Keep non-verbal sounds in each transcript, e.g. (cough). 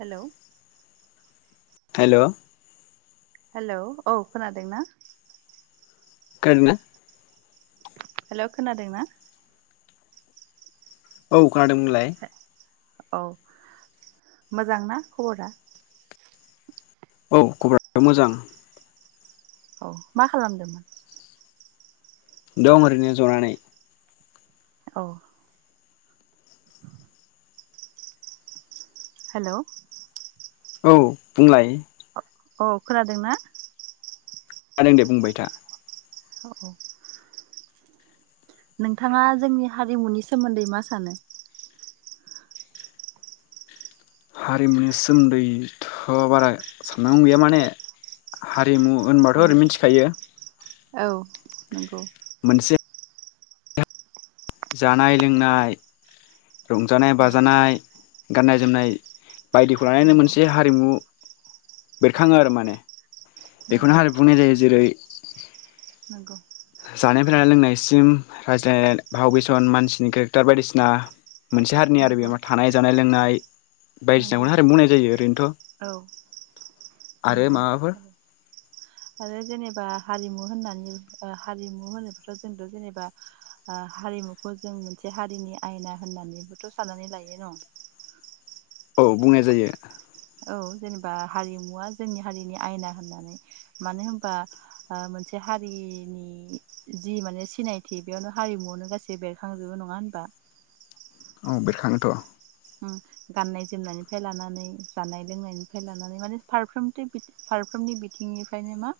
Hello hello hello औ खोनादों ना? खोनादोना? हेलौ खोनादों ना? औ खोनादों। होनलाय? औ मोजां ना खबरा? औ खबराबो मोजां। औ मा खालामदोंमोन? दं ओरैनो ज'नानै। औ हेलौ औ बुंलाय? औ खोनादों ना? खोनादों दे बुंबाय था। अ औ नोंथाङा जोंनि हारिमुनि सोमोन्दै मा सानो? हारिमुनि सोमोन्दैथ' बारा साननांगौ गैया। माने हारिमु होनबाथ' औ ओरै मिथिखायो। औ नंगौ मोनसे जानाय लोंनाय, रंजानाय नंगौ बाजानाय, गाननाय जोमनाय, बायदिखौ लानानै नंगौ मोनसे हारिमु बेरखाङो आरो माने। बेखौनो नंगौ हारि बुंनाय जायो। जेरै नंगौ जानायनिफ्राय लानाय लोंनायसिम रायज्लायनाय भाव फेसन मानसिनि केरेक्टार बायदिसिना मोनसे हारिनि नंगौ बे थानाय जानाय लोंनाय नंगौ बायदिसिनाखौनो हारिमु बुंनाय जायो ओरैनोथ'। औ आरो नंगौ माबाफोर? आरो जेनेबा हारिमु होननानै हारिमु होनायफ्राव जेनेबा हारिमुखौ जों मोनसे हारिनि आयना होनननैथ' सानना लायो न'? औ बुंनाय जायो। औ जेनेबा हारिमुवा जोंनि हारिनि आयना होनननै मानो होनबा मोनसे हारिनि जि मानि सिनायथि बेयावनो हारिमुवानो बेरखां जोबो नङा होनबा? औ बेरखांनोथ'। गाननाय जोमनायनिफ्राय लानानै जानाय लोंनायनिफ्राय लानानै माने फारफ्रोमथि फारफ्रोमनि बिथिंनिफ्रायनो मा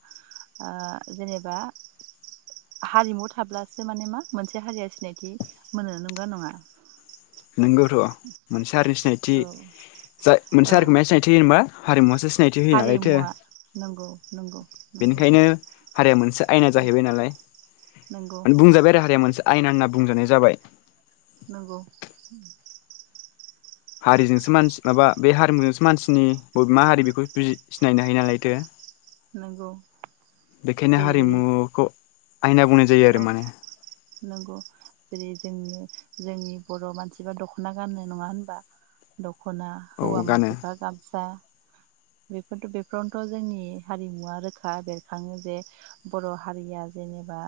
ओ जेनेबा हारिमु थाब्लासो माने मा मोनसे हारिया सिनायथि मोनो। नंगौ ना नङा? नोंगौथ' मोनसे हारिनि सिनायथि औ जाय मोनसे औ हारिखौ माया सिनायथि होयो होनबा हारिमुवासो सि नायथि होयो नालायथो हारिमुवा नंगौ नंगौ नंगौ बेनिखायनो हारिया मोनसे आयना जाहैबाय नालाय नंगौ बुंजाबाय आरो हारिया मोनसे आयना होनना बुंजानाय जाबाय। नंगौ हारिजोंसो मानसि माबा बे हारिमुजोंसो मानसिनि ब मा हारि बेखौ सिनायनो हायो नालायथो। नंगौ बेखायनो जेरैबायदि हारिमुखौ आयना बुंनाय जायो औ आरो माने नंगौ जेरै जोंनि जोंनि बर' मानसिबा दख'ना गाननो नङा होनबा द ख'ना औ हौवा गानो मानसिफ्रा गामसा बेफोथ' बेफोरावनोथ' जोंनि हारिमुवा रोखा बेरखाङो जे बर' हारिया जेनेबा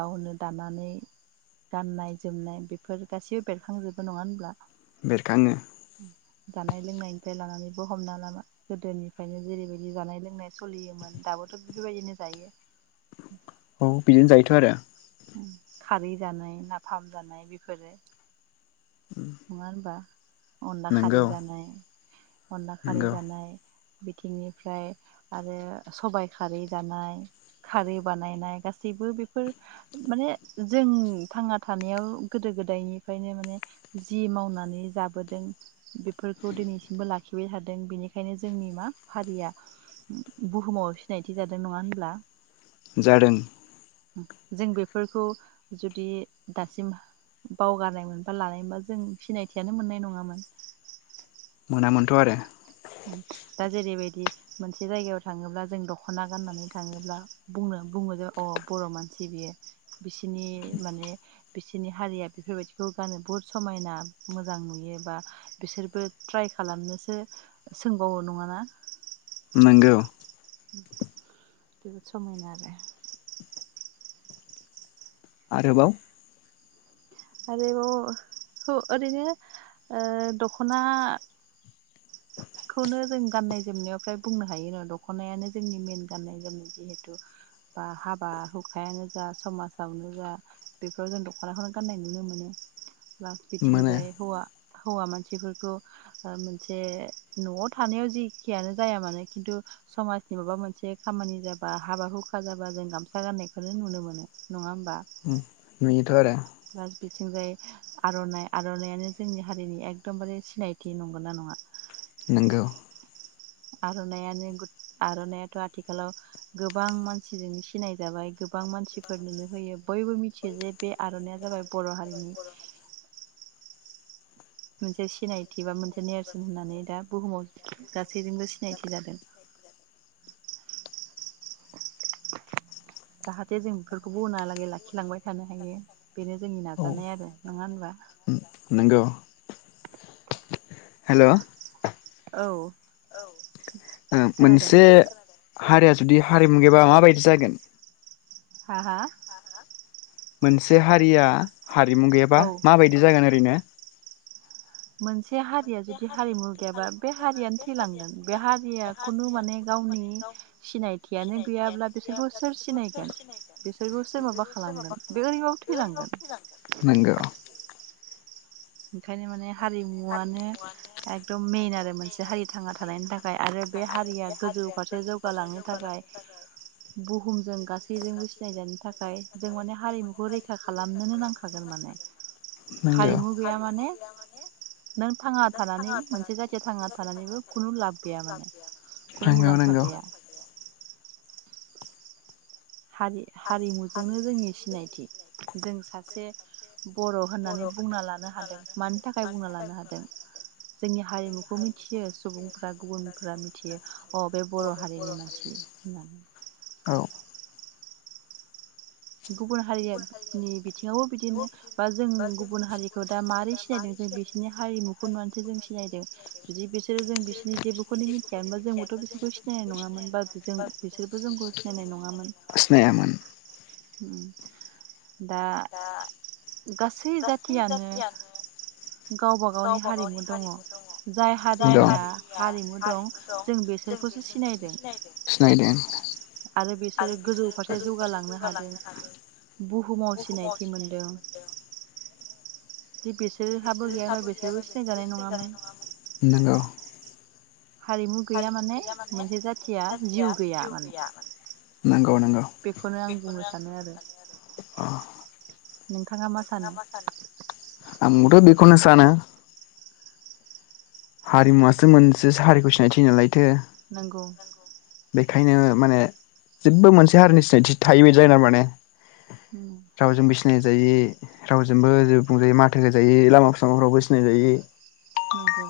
गावनो दानानै गाननाय जोमनाय बेफोर गासिबो बेरखांजोबो। नङा होनब्ला? बेरखाङो जानाय लोंनायनिफ्राय लानानै बो हमना ला लाना गोदोनिफ्रायनो जेरैबायदि जानाय लोंनाय सोलियोमोन दाबोथ' बेफोरबायदिनो जायो। औ बिदिनो जायोथ' आरो उम खारै जानाय नाफाम जानाय बेफोरो नङा होनबा? अनला नोंगौ खारै जानाय। अनला खारै नोंगौ जानाय बिथिंनिफ्राय आरो सबाइ खारै जानाय खारै बानायनाय गासैबो बेफोर माने जों थांना थानायाव गोदो गोदायनिफ्रायनो माने जि मावनानै जाबोदों बेफोरखौ दिनैसिमबो ला खिबाय थादों बेनिखायनो जोंनि मा हारिया बुहुमाव सिनायथि जादों। नङा होनब्ला? जादों जों बेफोरखौ जुदि दासिम बावगारनायमोनबा लानाय मोनबा जों सिनायथियानो मोननाय नङामोन। नामोनथ' आरो दा जेरैबायदि मोनसे जायगायाव थाङोब्ला जों दख'ना गाननानै थाङोब्ला बुंनो बुङो जों अ बर' मानसि बियो बिसनि माने बिसनि हारिया बेफोरबायदिखौ गानो बुहुत समायना मोजां नुयो बा बिसोरबो ट्राइ खालामनोसो सोंबावो नङाना? नोंगौ जोबोद समायना आरो आरोबाव आरोबाव हु ओरैनो ओ दख'ना खौनो जों गाननाय जोमनायाव फ्राय बुंनो हायोना दख'नायानो जोंनि मेइेन गाननाय जोमनाय जिहेथु ओ बा हाबा हुखायानो जा समाजावनो जा बेफोराव जों दख'नाखौनो गाननाय नुनो मोनो। लास मोनो बिथिंजाय हौवा हौवा मानसिफोरखौ ओ मोनसे न'आव थानायाव जेखियानो जाया मानो खिन्थु समाजनि माबा मोनसे खामानि जाबा हाबा हुखा जाबा जों गामसा गाननायखौनो नुनो मोनो नङा हो उम नुयो थ' आरो प्लास बिथिंजाय आर'नाइ आर'नायानो जोंनि हारिनि एकदमबारे सिनायथि नंगौना नङा? नोंगौ। आर'नायानो आर'नायाथ' आथिखालाव गोबां मानसिजोंनो सिनाय जाबाय गोबां मानसिफोरनोनो होयो बयबो मिथियो जे बे आर'नाइया जाबाय बर' हारिनि मोनसे सिनायथि बा मोनसे नेरसोन होननानै दा बुहुमाव सैजोबो सिनायथि जादों। जाहाथे जों बेफोरखौबो उनहालागै लाखिलांबाय थानो हायो। बेनो जोंनि औ नाजानाय आरो नङा होनबा? नंगौ हेल' औ। ओ खोनादों मोनसे हारिया जुदि हारिमु गैबा माबायदि जागोन? हा हा? मोनसे हारिया हारिमु गैयाबा औ माबायदि जागोन ओरैनो? मोनसे हारिया जुदि हारिमु गैयाबा बे हारियानो थैलांगोन बे हारिया खुनु माने गावनि सिनायथियानो गैयाब्ला बिसोरखौ सोर सिनायगोन बिसोरखौ सोर माबा खालामगोन बे ओरैबाबो थैलांगोन। नंगौ बेखायनो माने हारिमुवानो एकदम मेन आरो मोनसे हारि थांना थानायनि थाखाय आरो बे हारिया गोजौ फारसे जौगालांनो थाखाय बुहुमजों गासैजोंबो सिनायजानो थाखाय जों माने हारिमुखौ रैखा खालामनोनो नांखागोन माने हारिमु गैया हारिमु माने गैया नों थांना माने थानानै मोनसे जाथिया थांना थानानैबो खुनु लाब गैया माने खुनु नोंगौ मुलाम्फा नोंगौ। गैया हारि हारिमुजोंनो जोंनि सिनायथि जों जे बर' होननानै बुंना लानो हादों मानि थाखाय बुंना लानो हादों जोंनि हारिमुखौ मिथियो सुबुंफ्रा गुबुनफ्रा मिथियो अ बे बर' हारिनि मानसि होननानै। औ गुबुन हारियानि बिथिङावबो बिदिनो बा जों गुबुन हारिखौ दा मारै सिनायदों जों बिसोरनि हारिमुखौ नुनानैसो जों सिनायदों जुदि बिसोरो जों बिसोरनि जेबोखौनो मिथियामोनबा जोंबोथ' बिसोरखौ सिनायनाय नङामोन बा जों बिसोरबो जोंखौ सिनायनाय नङामोन। सिनायनाय नङामोन दा गासै गासै जाथियानो गावबा गावनि हारिमु दङ जाय हारिया हारिमु दं जों बेसोरखौसो सिनायदों सिनायदों। (inaudible) आरो बिसोरो गोजौ फारसे जौगालांनो हादों बुहुमाव सिनायथि मोनदों। जे बिसोरहाबो बिसोर हाबो बिसोरबो गैयाबा बिसोरहा सिनायजानाय बो नङामोन सिनायजानाय नङामोन। हारिमु गैया माने मोनसे जाथिया जिउ गैया माने। नोंग बेखौनो आं बुंनो सानो आरो नों नोंथाङा मा सानो? आंबोथ बेखौनो सानो। हारिमुवासो मोनसेस हारिखौ सिनायथि नालायथो। नोंगौ। बेखायनो माने जेबबो मोनसे हारिनि सिनायथि थाहिबायदि जायिनाङा माने। उम रावजों बिसि सिनायजायि रावजोंबो जेबो बुंजायि माथो होजायि लामा सामाफ्रावबो सिनायजायि नोंगौ।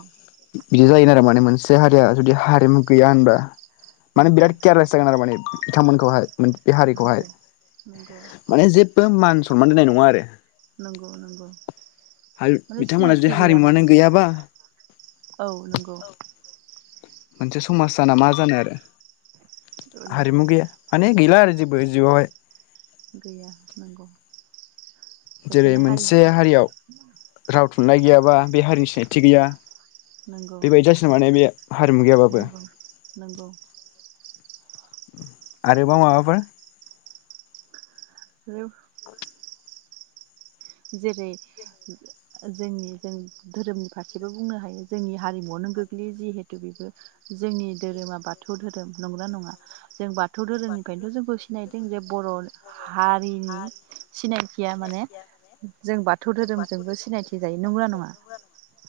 बिदि जायोन आरो माने मोनसे हारिया जुदि हारिमु गैया होनबा। माने नंगौ बिराद कियारलेस जागोन आरो माने बिथांमोनखौहाय मोन बे हारिखौहाय नंगौ नंगौ माने जेबो मान सनमान दोननाय नङा आरो। नंगौ नंगौ आरो माने बिथांमोना जुदि सिनायथि गैया मानो हारिमुवानो बेसा। गैयाबा औ नंगौ। मोनसे समाज जाना मा जानो आरो औ नंगौ हारिमु गैया माने गैला आरो जेब बो जिउवावहाय। गैया नोंगौ। जेरै मोनसे हारियाव राव थुनलाइ गैयाबा बे हारिनि सिनाय थि गैया नंगौ बेबायदि जासिगोन माने बे हारिमु गैयाबाबो। नंगौ नंगौ आरोबाव माबाफोर? आरो जेरै जोंनि जों धोरोमनि फारसेबो बुंनो हायो जोंनि हारिमुआवनो गोग्लैयो जिहेथु बेबो जोंनि धोरोमा बाथौ धोरोम नंना नङा? जों बाथौ थौ धोरोमनिफ्रायनो जोंखौ सिनाय थिं जे बर' हारिनि सिनायथिया माने जों बाथौ धोरोमजोंबो सिनायथि जायो नंगौना नङा?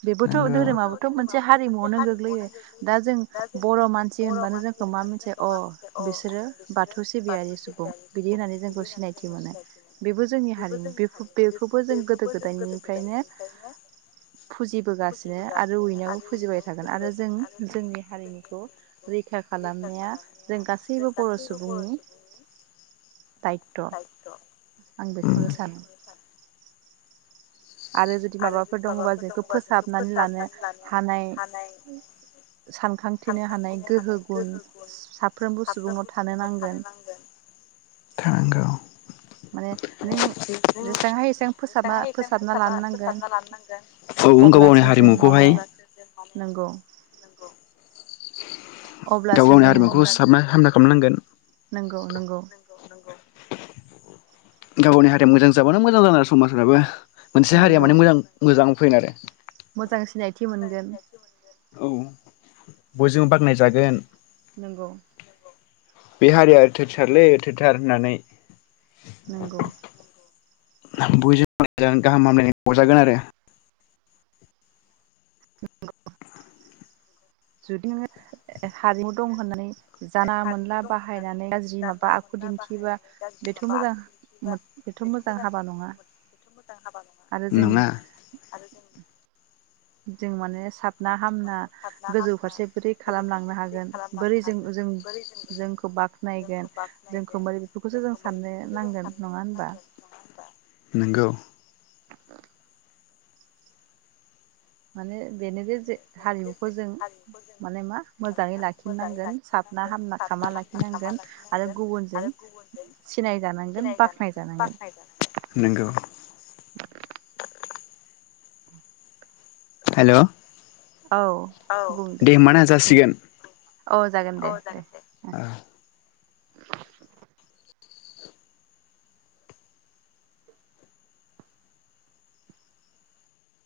बेबोथ' नोंगौ धोरोमाबोथ' मोनसे हारिमुआवनो गोग्लैयो दा जों बर' मानसि होनबानो जोंखौ मा मोनसे अ बिसोरो बाथौ सिबियारि सुबुं बिदि होननानै जोंखौ सिनाय थि मोनो बेबो जोंनि हारिमु। बेफोर बेखौबो जों गोदो गोदायनिफ्रायनो फुजिबोगासिनो आरो उइनावबो फुजिबाय थागोन आरो जों जोंनि हारिमुखौ रैखा खालामनाया जों गासैबो बर' सुबुंनि दायथ'। आं बेखौनो सानो। आरो जुदि माबाफोर दङबा जोंखो फोसाबनानै लानो हानाय सानखांथिनो हानाय गोहो गुन साफ्रोमबो सुबुंनाव थानो नांगोन। थानांगौ औ माने नों जेसांहायो एसां फोसाबना फोसाबना लानो नांगोन। फोसाबना लानो नांगोन औ गाव गावनि अब्लासो जों माने हारिमुखौहाय औ नंगौ गाव अब्लासो गावनि जोङो हारिमुखौ मा सिथाबना हामना खालामनांगोन नंगौ नंगौ गाव गावनि हारिया मोजां जाबानो मोजां जागोन आरो समाजफ्राबो मोनसे हारिया नंगौ माने मोजां मोजां फैन आरो मोजां सिनायथि मोनगोन औ बयजोंबो बाखनाय जागोन। नंगौ। बे हारिया थेथारलै थोथार होननानै नोंंगौ बयजोंबो बुजि गाहाम हामलायनाय हरजागोन आरो जुदि नो हारिमु दं होननानै जानला हारिमु मोनला दं होननानै बाहायनानै गाज्रि जानला माबा आखु मोनला दिन्थियोबा बाहायनानै गाज्रि बेथ' माबा मोजां आखु दिन्थिबा बेथ' मोजां बेथ' मोजां हाबा नङा आरो जों नङा आरो जों जों माने साबना हामना सारना गोजौ हामना फारसे बोरै गोजौ फारसे खालामलांनो बोरै हागोन बोरै खालामलांनो जों हागोन जों बोरै ज जों जोंखौ बाख्नायगोन जोंखौ जोंखौ बाखनायगोन बोरै बेफोरखौसो जों जोंखौ बोरै साननो बेफोरखौसो जों नांगोन नङा साननो होनबा नांगोन नङा होनबा नंगौ माने बेनो दे जे हारिमुखौ जों माने मा मोजाङै लाखिनांगोन साबना हामना खामा लाखिनांगोन आरो गुबुनजों सिनायजानांगोन बाख्नायजानांगोन नंगौ हेलौ औ बुं दे बुं जासिगोन औ जागोन दे दे ओ